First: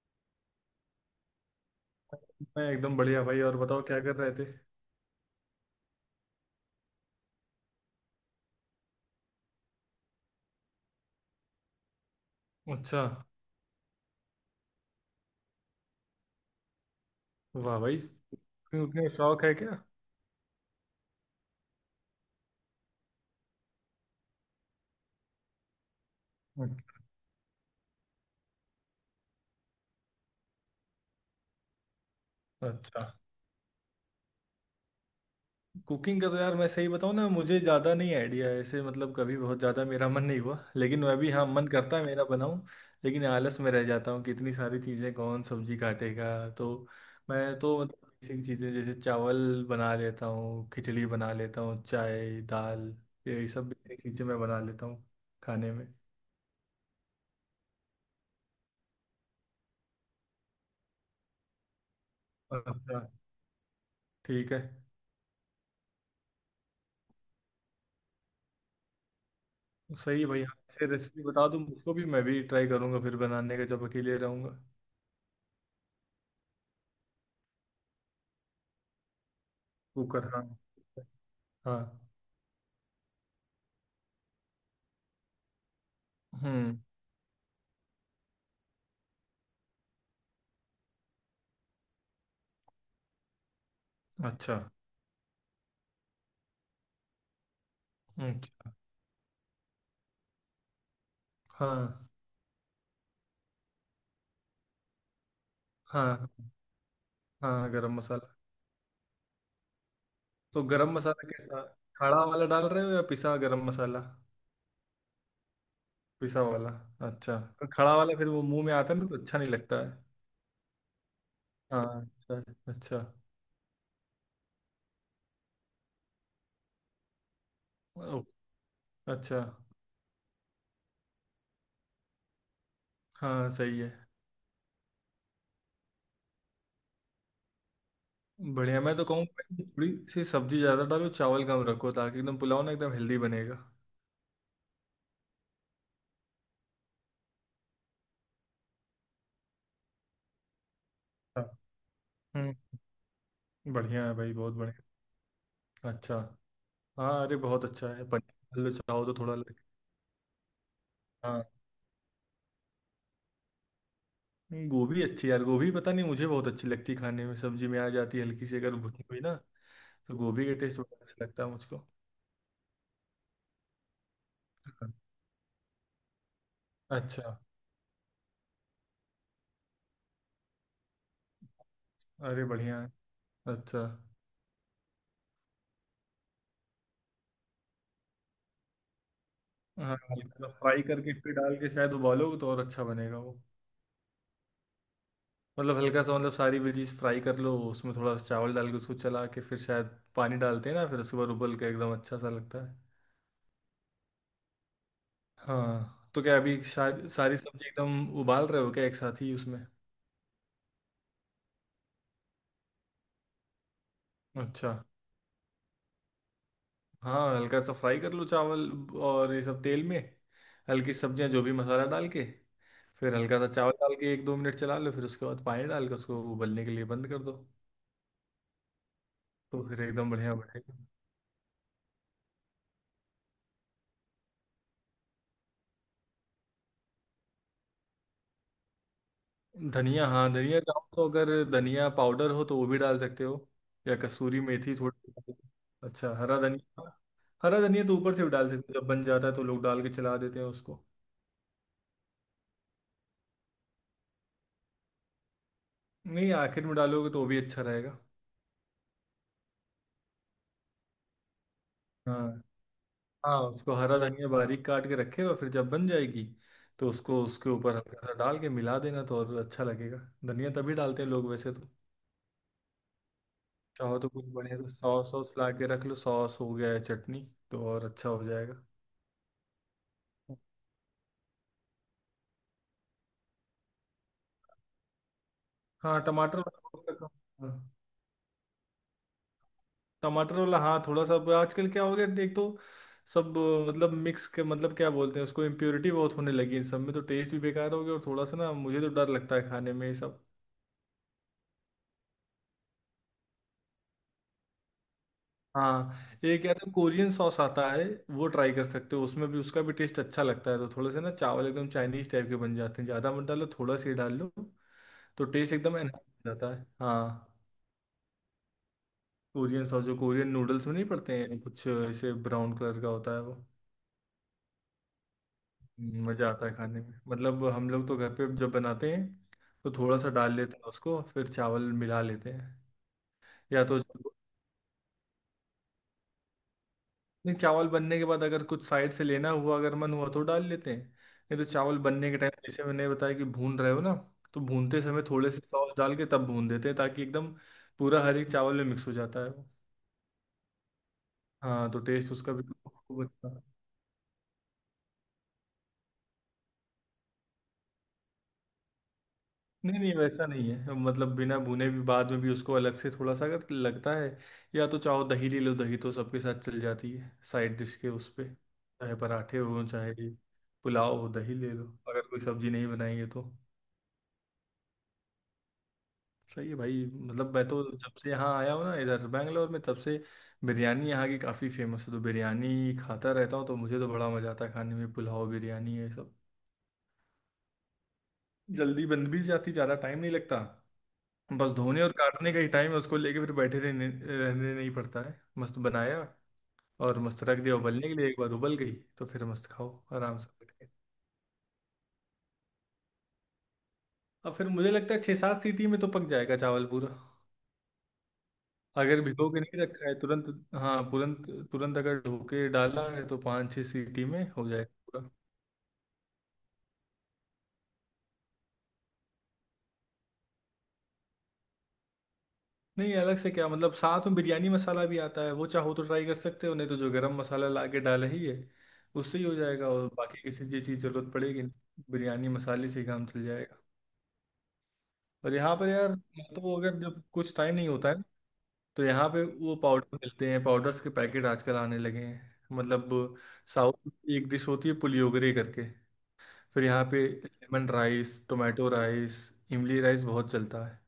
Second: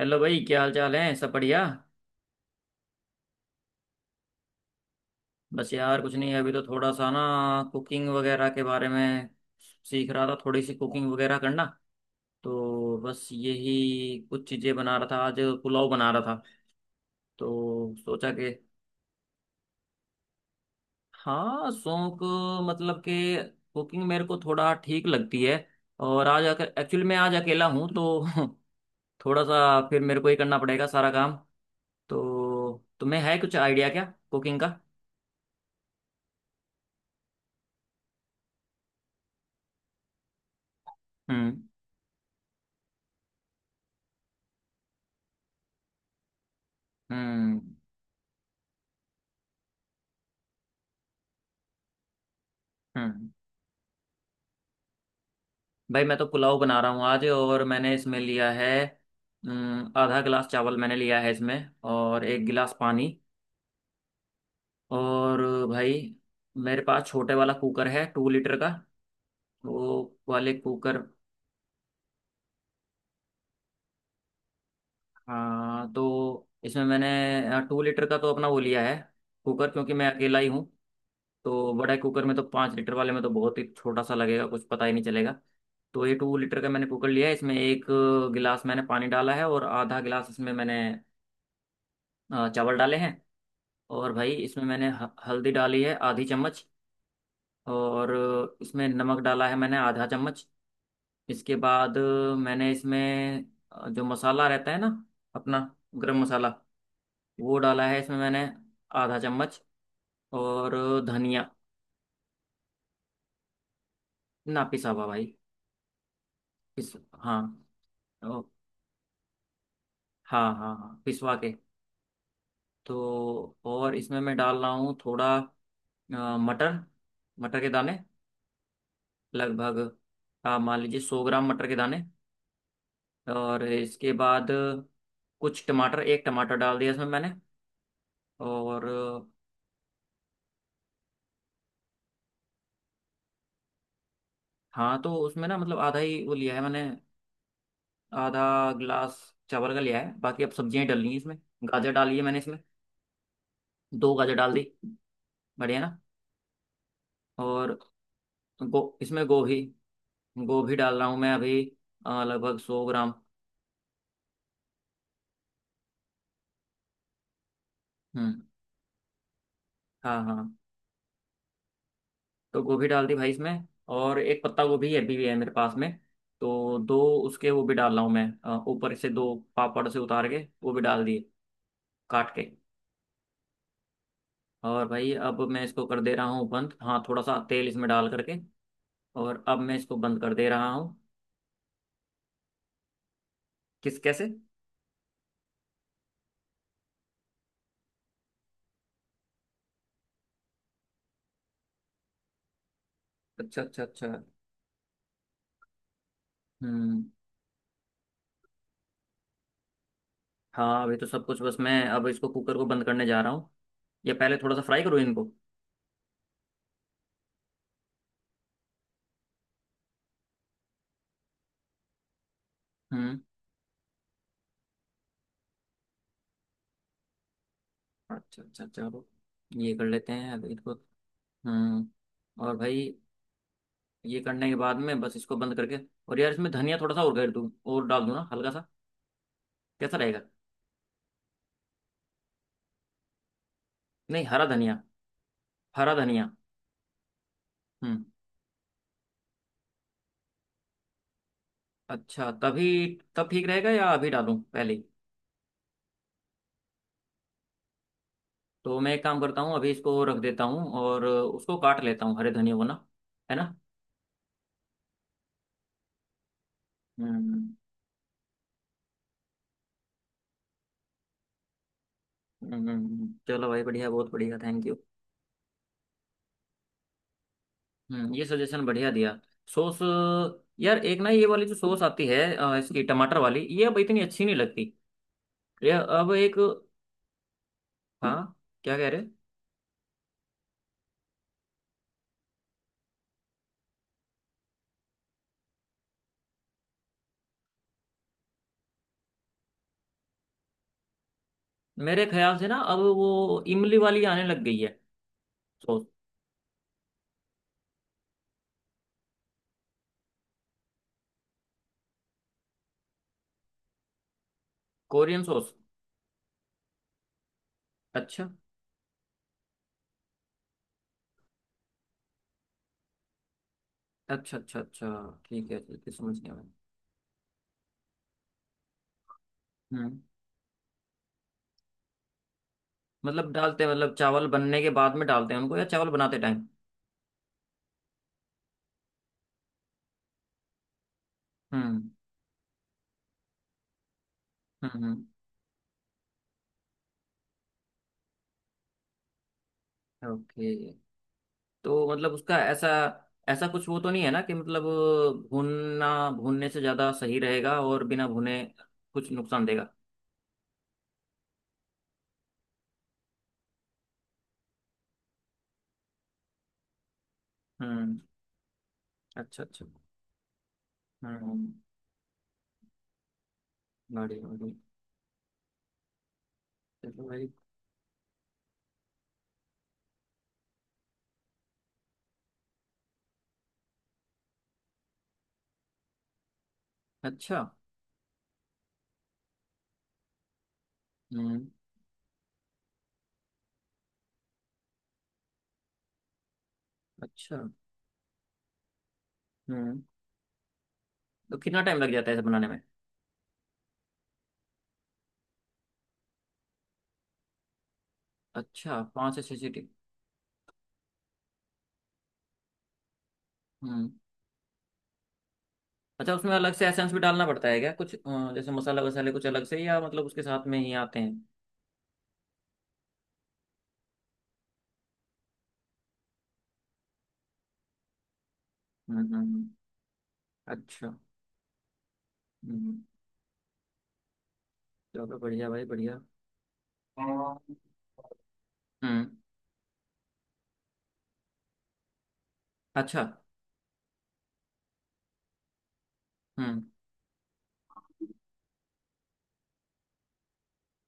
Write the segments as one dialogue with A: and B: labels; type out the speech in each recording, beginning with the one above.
A: Hello भाई, क्या हाल चाल है? सब बढ़िया।
B: मैं एकदम बढ़िया भाई। और बताओ क्या कर रहे थे।
A: बस यार कुछ नहीं, अभी तो थोड़ा सा ना कुकिंग वगैरह के बारे में सीख रहा था, थोड़ी सी कुकिंग वगैरह करना। तो
B: अच्छा।
A: बस यही कुछ चीज़ें बना रहा था आज। पुलाव बना रहा था
B: वाह
A: तो
B: भाई।
A: सोचा कि
B: तुम्हें शौक है क्या?
A: हाँ, शौक। मतलब कि कुकिंग मेरे को थोड़ा ठीक लगती है। और आज आकर एक्चुअली मैं आज अकेला हूँ तो थोड़ा सा फिर मेरे को ही करना पड़ेगा सारा काम। तो
B: अच्छा।
A: तुम्हें है कुछ आइडिया क्या कुकिंग का?
B: कुकिंग का तो यार मैं सही बताऊँ ना, मुझे ज़्यादा नहीं आइडिया है ऐसे। मतलब कभी बहुत ज़्यादा मेरा मन नहीं हुआ, लेकिन मैं भी हाँ,
A: हम्म।
B: मन करता है मेरा बनाऊँ। लेकिन आलस में रह जाता हूँ कि इतनी सारी चीज़ें, कौन सब्जी काटेगा तो। मैं
A: हम्म।
B: तो मतलब बेसिक चीज़ें जैसे चावल बना लेता हूँ, खिचड़ी बना लेता हूँ, चाय, दाल,
A: हम्म।
B: यही सब बेसिक चीज़ें मैं बना लेता हूँ खाने में।
A: भाई मैं तो पुलाव बना रहा हूँ आज, और मैंने इसमें लिया है आधा गिलास चावल मैंने लिया है इसमें। और एक गिलास
B: अच्छा।
A: पानी।
B: ठीक है।
A: और भाई, मेरे पास छोटे वाला कुकर है, टू लीटर का वो
B: सही है भाई।
A: वाले
B: आपसे
A: कुकर।
B: रेसिपी बता दूँ उसको भी, मैं भी ट्राई करूंगा फिर बनाने का जब अकेले रहूंगा।
A: हाँ, तो इसमें मैंने 2 लीटर का तो अपना वो लिया है कुकर, क्योंकि मैं
B: कुकर
A: अकेला
B: हाँ।
A: ही हूँ। तो बड़े
B: हाँ।
A: कुकर में तो, 5 लीटर वाले में तो बहुत ही छोटा सा लगेगा, कुछ पता ही नहीं चलेगा। तो ये 2 लीटर का
B: हम्म।
A: मैंने कुकर लिया है। इसमें एक गिलास मैंने पानी डाला है, और आधा गिलास इसमें मैंने चावल डाले हैं। और भाई
B: अच्छा।
A: इसमें मैंने हल्दी डाली है आधी चम्मच। और
B: अच्छा।
A: इसमें नमक डाला है मैंने आधा चम्मच। इसके बाद
B: हाँ,
A: मैंने इसमें जो मसाला रहता है ना अपना, गरम
B: हाँ,
A: मसाला, वो
B: हाँ।
A: डाला
B: गरम
A: है इसमें
B: मसाला।
A: मैंने आधा चम्मच।
B: तो
A: और
B: गरम मसाला
A: धनिया।
B: कैसा? खड़ा वाला डाल रहे हो या पिसा गरम मसाला?
A: ना, पिसा हुआ भाई।
B: पिसा वाला।
A: पिस
B: अच्छा।
A: हाँ।
B: तो खड़ा वाला फिर
A: ओ,
B: वो मुंह में आता है ना, तो अच्छा नहीं लगता है।
A: हाँ हाँ हाँ, पिसवा के।
B: हाँ। अच्छा। अच्छा।
A: तो और इसमें मैं डाल रहा हूँ थोड़ा मटर, मटर के दाने।
B: ओ, अच्छा।
A: लगभग, आप मान लीजिए, 100 ग्राम मटर के दाने।
B: हाँ,
A: और
B: सही है।
A: इसके बाद कुछ टमाटर, एक टमाटर डाल दिया इसमें मैंने।
B: बढ़िया।
A: और
B: मैं तो कहूँगा थोड़ी सी सब्जी ज़्यादा डालो, चावल कम रखो, ताकि एकदम पुलाव ना, एकदम हेल्दी बनेगा।
A: हाँ, तो उसमें ना मतलब आधा ही वो लिया है मैंने, आधा गिलास चावल का लिया है, बाकी अब सब्जियां ही डालनी है इसमें। गाजर डाली है मैंने
B: हाँ।
A: इसमें,
B: बढ़िया
A: दो
B: है भाई,
A: गाजर डाल
B: बहुत
A: दी।
B: बढ़िया।
A: बढ़िया ना।
B: अच्छा। हाँ, अरे बहुत
A: और
B: अच्छा है। पनीर लो
A: गो
B: चाहो तो,
A: इसमें
B: थोड़ा लग
A: गोभी, गोभी डाल रहा हूँ मैं
B: हाँ।
A: अभी, लगभग 100 ग्राम।
B: नहीं, गोभी अच्छी है यार। गोभी पता नहीं मुझे बहुत अच्छी लगती है खाने में, सब्जी में आ जाती है
A: हम्म।
B: हल्की सी अगर भुनी हुई ना। तो
A: हाँ
B: गोभी
A: हाँ,
B: का टेस्ट बड़ा अच्छा लगता है मुझको।
A: तो गोभी डाल दी भाई इसमें। और एक पत्ता
B: हाँ।
A: गोभी अभी भी है मेरे पास में, तो दो
B: अच्छा।
A: उसके वो भी डाल रहा हूँ मैं। ऊपर से दो पापड़ से उतार के वो भी डाल दिए, काट
B: अरे
A: के।
B: बढ़िया है। अच्छा।
A: और भाई अब मैं इसको कर दे रहा हूँ बंद, हाँ थोड़ा सा तेल इसमें डाल करके। और अब मैं इसको
B: हाँ,
A: बंद कर
B: हल्का
A: दे
B: सा
A: रहा
B: फ्राई
A: हूँ।
B: करके फिर डाल के शायद उबालोगे तो और अच्छा बनेगा वो।
A: किस, कैसे?
B: मतलब हल्का सा, मतलब सारी वेजीज फ्राई कर लो, उसमें थोड़ा सा चावल डाल के उसको चला के फिर शायद पानी डालते हैं ना, फिर उसके बाद उबल के एकदम अच्छा सा लगता है।
A: अच्छा अच्छा अच्छा।
B: हाँ, तो क्या अभी
A: हम्म।
B: सारी सारी सब्जी एकदम उबाल रहे हो क्या, एक साथ ही उसमें?
A: हाँ, अभी तो सब कुछ बस, मैं अब इसको कुकर को बंद करने जा रहा हूँ। ये पहले थोड़ा सा
B: अच्छा।
A: फ्राई करो इनको।
B: हाँ, हल्का सा फ्राई कर लो चावल और ये सब तेल में, हल्की सब्जियां जो भी मसाला डाल के। फिर
A: हम्म।
B: हल्का सा चावल डाल के एक दो मिनट चला लो, फिर उसके बाद पानी डाल के उसको उबलने के लिए बंद कर दो।
A: अच्छा अच्छा, चलो।
B: तो
A: ये
B: फिर
A: कर
B: एकदम
A: लेते हैं
B: बढ़िया
A: अब इनको।
B: बढ़ेगा।
A: हम्म। और भाई ये करने के बाद में बस इसको बंद करके, और यार इसमें धनिया थोड़ा सा और कर दूँ, और डाल दूँ ना हल्का सा। कैसा
B: धनिया,
A: रहेगा?
B: हाँ, धनिया चाहो तो अगर धनिया पाउडर हो तो वो भी डाल सकते हो, या
A: नहीं,
B: कसूरी
A: हरा
B: मेथी
A: धनिया।
B: थोड़ी।
A: हरा
B: अच्छा,
A: धनिया।
B: हरा धनिया, हाँ, हरा धनिया तो
A: हम्म।
B: ऊपर से भी डाल सकते हो, जब बन जाता है तो लोग डाल के चला देते हैं उसको।
A: अच्छा तभी तब ठीक रहेगा या अभी डालूं पहले ही?
B: नहीं, आखिर में डालोगे तो वो भी अच्छा रहेगा।
A: तो मैं एक काम करता हूँ, अभी इसको रख देता हूँ और उसको काट लेता हूँ हरे
B: हाँ।
A: धनिया को ना। है
B: हाँ,
A: ना।
B: उसको हरा धनिया बारीक काट के रखे और फिर जब बन जाएगी, तो उसको
A: हम्म,
B: उसके ऊपर हल्का सा डाल के मिला देना तो और अच्छा लगेगा। धनिया तभी डालते हैं लोग वैसे तो।
A: चलो भाई बढ़िया,
B: चाहो तो
A: बहुत
B: कुछ
A: बढ़िया,
B: बढ़िया
A: थैंक
B: से
A: यू।
B: सॉस सॉस ला के रख लो, सॉस हो गया है, चटनी, तो और अच्छा
A: हम्म,
B: हो
A: ये
B: जाएगा।
A: सजेशन बढ़िया दिया। सॉस। यार, एक ना ये वाली जो सॉस आती है इसकी टमाटर वाली, ये अब इतनी अच्छी नहीं लगती। ये
B: हाँ,
A: अब एक।
B: टमाटर वाला हो सका। हाँ,
A: हाँ। क्या कह रहे?
B: टमाटर वाला, हाँ, थोड़ा सा। आजकल क्या हो गया, एक तो सब मतलब मिक्स के, मतलब क्या बोलते हैं उसको, इम्प्योरिटी बहुत होने लगी है सब में, तो टेस्ट भी बेकार हो गया और थोड़ा सा ना, मुझे तो डर लगता है खाने में ये सब।
A: मेरे ख्याल से ना अब वो इमली वाली आने लग गई है सॉस।
B: हाँ। एक या तो कोरियन सॉस आता है, वो ट्राई कर सकते हो, उसमें भी उसका भी टेस्ट अच्छा लगता है, तो थोड़े से ना चावल एकदम चाइनीज टाइप के बन जाते हैं, ज़्यादा मत डालो, थोड़ा सा ही डाल लो।
A: कोरियन
B: तो
A: सॉस।
B: टेस्ट एकदम एनहांस हो जाता है, हाँ।
A: अच्छा
B: कोरियन सॉस जो कोरियन नूडल्स में नहीं पड़ते हैं, कुछ ऐसे ब्राउन कलर का होता है वो।
A: अच्छा अच्छा, अच्छा ठीक है, ठीक है, समझ
B: मज़ा
A: गया
B: आता
A: मैं।
B: है खाने में, मतलब हम लोग तो घर पे जब बनाते हैं तो थोड़ा
A: हम्म।
B: सा डाल लेते हैं उसको फिर चावल मिला लेते हैं।
A: मतलब डालते
B: या
A: हैं
B: तो,
A: मतलब चावल बनने के बाद में डालते हैं उनको या चावल बनाते टाइम?
B: नहीं, चावल बनने के बाद अगर कुछ साइड से लेना हुआ, अगर मन हुआ तो डाल लेते हैं। नहीं तो चावल
A: हम्म।
B: बनने के टाइम जैसे मैंने बताया कि भून रहे हो ना, तो भूनते समय
A: हम्म।
B: थोड़े से सॉस डाल के तब भून देते हैं, ताकि एकदम पूरा हर एक चावल में मिक्स हो जाता है वो।
A: ओके।
B: हाँ, तो
A: तो मतलब
B: टेस्ट उसका
A: उसका
B: भी
A: ऐसा,
B: खूब अच्छा।
A: ऐसा कुछ वो तो नहीं है ना कि मतलब भूनना, भूनने से ज़्यादा सही रहेगा और बिना भुने कुछ नुकसान देगा?
B: नहीं, नहीं, वैसा नहीं है, मतलब बिना भुने भी, बाद में भी उसको अलग से थोड़ा सा अगर लगता है, या तो चाहो दही ले लो, दही तो सबके साथ चल जाती है साइड डिश के,
A: हम्म।
B: उस पे चाहे पराठे
A: अच्छा अच्छा।
B: हो चाहे पुलाव हो, दही
A: हम्म।
B: ले लो अगर कोई सब्जी नहीं बनाएंगे तो।
A: बढ़िया बढ़िया।
B: सही है भाई।
A: चलो भाई।
B: मतलब मैं तो जब से यहाँ आया हूँ ना इधर बैंगलोर में, तब से बिरयानी यहाँ की काफ़ी फेमस है तो बिरयानी खाता रहता हूँ, तो मुझे तो बड़ा मज़ा आता है खाने में पुलाव, बिरयानी, ये सब।
A: अच्छा।
B: जल्दी बन भी जाती, ज़्यादा टाइम नहीं लगता।
A: हम्म।
B: बस धोने और काटने का ही टाइम है उसको लेके, फिर बैठे रहने रहने नहीं पड़ता है, मस्त बनाया और मस्त
A: अच्छा।
B: रख दिया उबलने के लिए, एक बार उबल गई तो फिर मस्त खाओ
A: हम्म।
B: आराम से बैठ के।
A: तो कितना टाइम लग जाता है इसे बनाने में?
B: अब फिर मुझे लगता है 6-7 सीटी में तो पक जाएगा चावल पूरा,
A: अच्छा,
B: अगर
A: पाँच से
B: भिगो
A: छः
B: के नहीं
A: सीटी।
B: रखा है तुरंत। हाँ, तुरंत। तुरंत अगर धो के डाला है तो पाँच छः
A: हम्म।
B: सीटी में हो जाएगा पूरा।
A: अच्छा, उसमें अलग से एसेंस भी डालना पड़ता है क्या कुछ? जैसे मसाला वसाले कुछ अलग से, या मतलब उसके साथ में ही आते हैं?
B: नहीं, अलग से क्या मतलब, साथ में बिरयानी मसाला भी आता है, वो चाहो तो ट्राई कर सकते हो, नहीं तो जो गरम मसाला ला के डाला ही है
A: हम्म
B: उससे
A: हम्म,
B: ही हो
A: हम्म।
B: जाएगा और बाकी किसी चीज़ की
A: अच्छा।
B: जरूरत पड़ेगी नहीं। बिरयानी मसाले
A: हम्म।
B: से ही काम चल जाएगा।
A: चलो
B: और
A: बढ़िया
B: यहाँ
A: भाई,
B: पर यार,
A: बढ़िया।
B: तो अगर जब कुछ
A: हम्म।
B: टाइम नहीं होता है तो यहाँ पे वो पाउडर मिलते हैं, पाउडर्स के पैकेट आजकल आने लगे हैं।
A: अच्छा।
B: मतलब साउथ की एक डिश होती है पुलियोगरे करके,
A: हम्म।
B: फिर यहाँ पे लेमन राइस, टोमेटो राइस, इमली राइस बहुत चलता है।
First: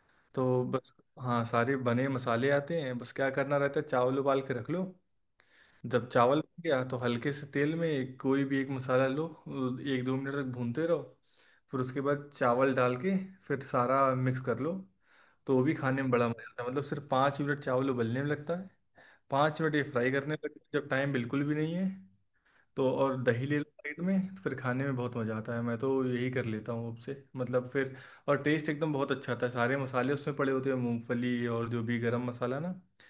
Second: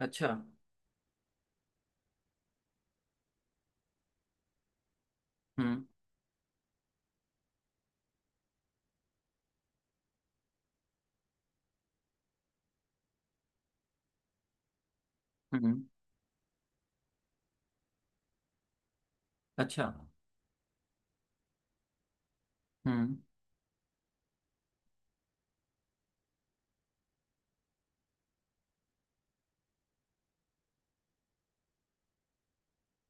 A: अच्छा।
B: तो बस, हाँ सारे बने मसाले आते हैं, बस क्या करना रहता है, चावल उबाल के रख लो।
A: हम्म।
B: जब चावल बन गया तो हल्के से तेल में कोई भी एक मसाला लो, 1-2 मिनट तक भूनते रहो। फिर उसके बाद चावल डाल के फिर सारा मिक्स कर लो। तो वो भी
A: हम्म।
B: खाने में बड़ा मज़ा आता है, मतलब सिर्फ 5 मिनट चावल उबलने में लगता है, 5 मिनट ये
A: अच्छा।
B: फ्राई करने में लगता है जब टाइम बिल्कुल भी नहीं है। तो
A: हम्म।
B: और दही ले लो साइड में, फिर खाने में बहुत मज़ा आता है, मैं तो यही कर लेता हूँ अब से मतलब फिर। और टेस्ट एकदम बहुत अच्छा आता है, सारे मसाले उसमें पड़े होते हैं, मूंगफली और जो भी गरम मसाला ना। तो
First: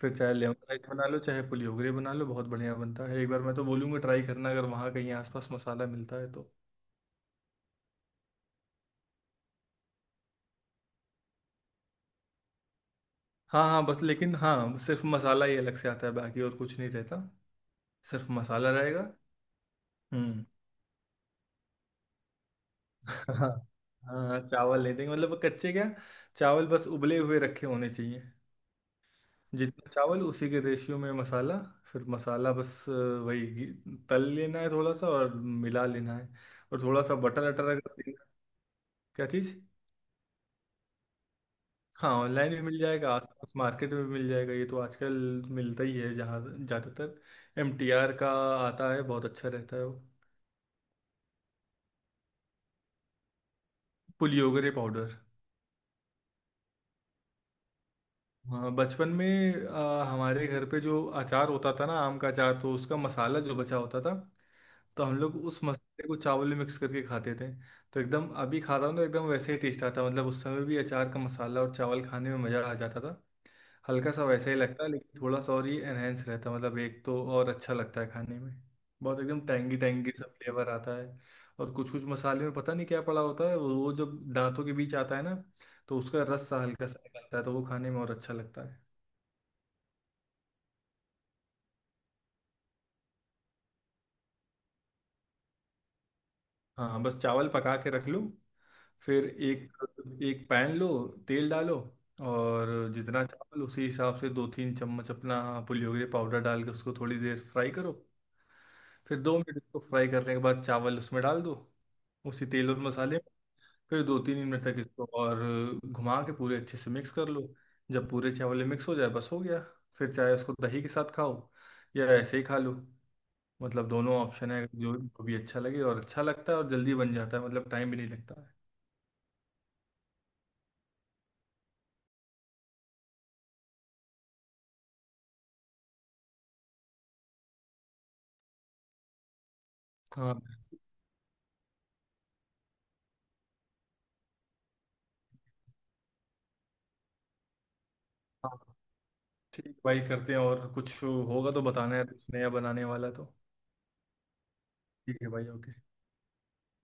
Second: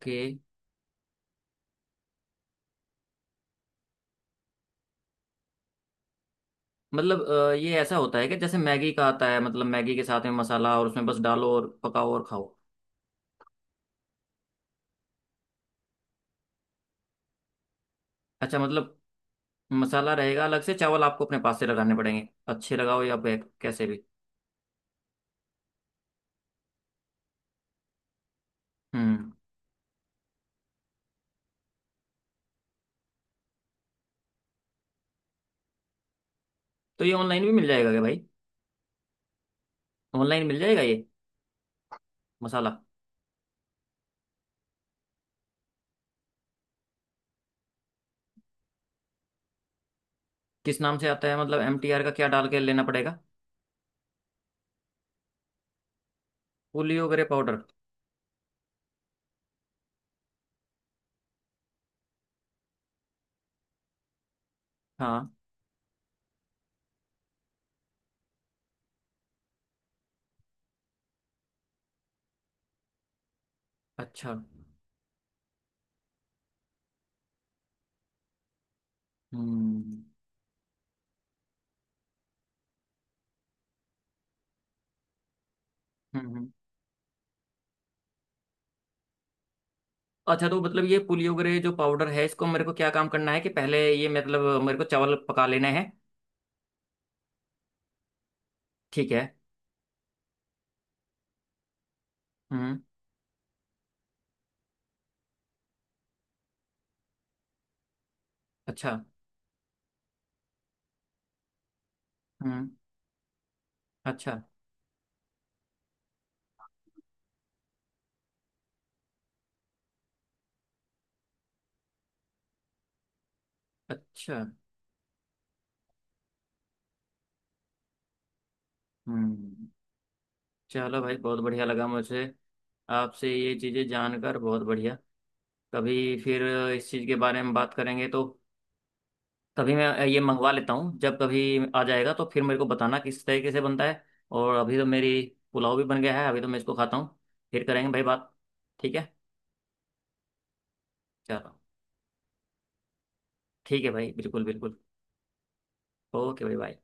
B: फिर चाहे लेमन राइस बना लो चाहे पुली होगरे बना लो, बहुत बढ़िया बनता है, एक बार मैं तो बोलूँगा ट्राई करना अगर वहाँ कहीं आसपास मसाला मिलता है तो।
A: मतलब ये ऐसा होता है कि जैसे मैगी का आता है, मतलब मैगी के साथ में मसाला, और उसमें बस डालो और पकाओ और खाओ।
B: हाँ, हाँ, बस लेकिन हाँ सिर्फ मसाला ही अलग से आता है, बाकी और कुछ नहीं रहता, सिर्फ
A: अच्छा,
B: मसाला
A: मतलब
B: रहेगा।
A: मसाला रहेगा
B: हम्म।
A: अलग से, चावल आपको अपने पास से लगाने पड़ेंगे, अच्छे लगाओ या
B: हाँ,
A: बैक, कैसे भी।
B: हाँ, चावल नहीं देंगे मतलब वो कच्चे क्या। चावल बस उबले हुए रखे होने चाहिए,
A: हम्म।
B: जितना चावल उसी के रेशियो में मसाला, फिर मसाला बस वही तल लेना है थोड़ा सा और मिला लेना है। और थोड़ा
A: तो ये
B: सा
A: ऑनलाइन
B: बटर
A: भी
B: अटर
A: मिल
B: अगर
A: जाएगा क्या भाई?
B: देना। क्या चीज़?
A: ऑनलाइन मिल जाएगा ये
B: हाँ, ऑनलाइन भी
A: मसाला?
B: मिल जाएगा, आसपास मार्केट में भी मिल जाएगा, ये तो आजकल मिलता ही है जहाँ ज़्यादातर MTR का आता है, बहुत अच्छा रहता है वो।
A: किस नाम से आता है मतलब, MTR का क्या डाल के लेना पड़ेगा?
B: Puliyogare powder.
A: Puliyogare powder.
B: हाँ, बचपन में हमारे घर पे जो अचार होता था ना, आम का अचार, तो उसका मसाला जो बचा होता था, तो हम
A: हाँ।
B: लोग उस मसाले को चावल में मिक्स करके खाते थे। तो एकदम अभी खाता हूँ तो एकदम वैसे ही टेस्ट आता है। मतलब उस समय भी अचार का मसाला और चावल खाने में मज़ा आ जाता था। हल्का सा
A: अच्छा।
B: वैसा ही लगता है लेकिन थोड़ा सा और ये एनहेंस रहता है, मतलब एक तो और अच्छा लगता है खाने में। बहुत एकदम टैंगी
A: हम्म,
B: टैंगी सा फ्लेवर आता है। और कुछ कुछ मसाले में पता नहीं क्या पड़ा होता है, वो जब दांतों के बीच आता है ना, तो उसका
A: हम्म,
B: रस सा हल्का सा निकलता है, तो वो खाने में और अच्छा लगता।
A: अच्छा, तो मतलब ये पुलियो ग्रे जो पाउडर है, इसको मेरे को क्या काम करना है कि पहले ये मतलब मेरे को चावल पका लेने हैं?
B: हाँ, हाँ, बस चावल पका के रख लो।
A: ठीक है।
B: फिर एक एक पैन लो, तेल डालो, और
A: हम्म।
B: जितना चावल उसी हिसाब से 2-3 चम्मच अपना पुलियोगरे पाउडर डाल के उसको थोड़ी देर फ्राई करो।
A: अच्छा।
B: फिर 2 मिनट इसको फ्राई करने के बाद चावल उसमें डाल दो, उसी
A: हम्म।
B: तेल और मसाले में। फिर दो तीन
A: अच्छा
B: मिनट तक इसको और घुमा के पूरे अच्छे से मिक्स कर लो। जब पूरे चावल मिक्स हो जाए बस हो गया, फिर चाहे उसको दही के साथ खाओ या ऐसे ही खा लो, मतलब दोनों
A: अच्छा।
B: ऑप्शन है जो जो भी अच्छा लगे, और अच्छा लगता है और जल्दी बन जाता है, मतलब टाइम भी नहीं लगता है।
A: हम्म। चलो भाई, बहुत बढ़िया लगा मुझे आपसे ये चीज़ें जानकर। बहुत बढ़िया। कभी फिर इस चीज़ के बारे में बात करेंगे तो, तभी मैं ये
B: हाँ।
A: मंगवा लेता हूँ, जब कभी आ जाएगा तो फिर मेरे को बताना किस तरीके से बनता है। और अभी तो मेरी पुलाव भी बन गया है, अभी तो मैं इसको खाता हूँ। फिर करेंगे भाई बात।
B: हाँ,
A: ठीक है।
B: ठीक है भाई, करते हैं, और कुछ
A: चलो,
B: होगा तो बताना है, पूछने या बनाने वाला तो।
A: ठीक है भाई, बिल्कुल बिल्कुल।
B: ठीक है भाई, ओके।
A: ओके भाई, बाय।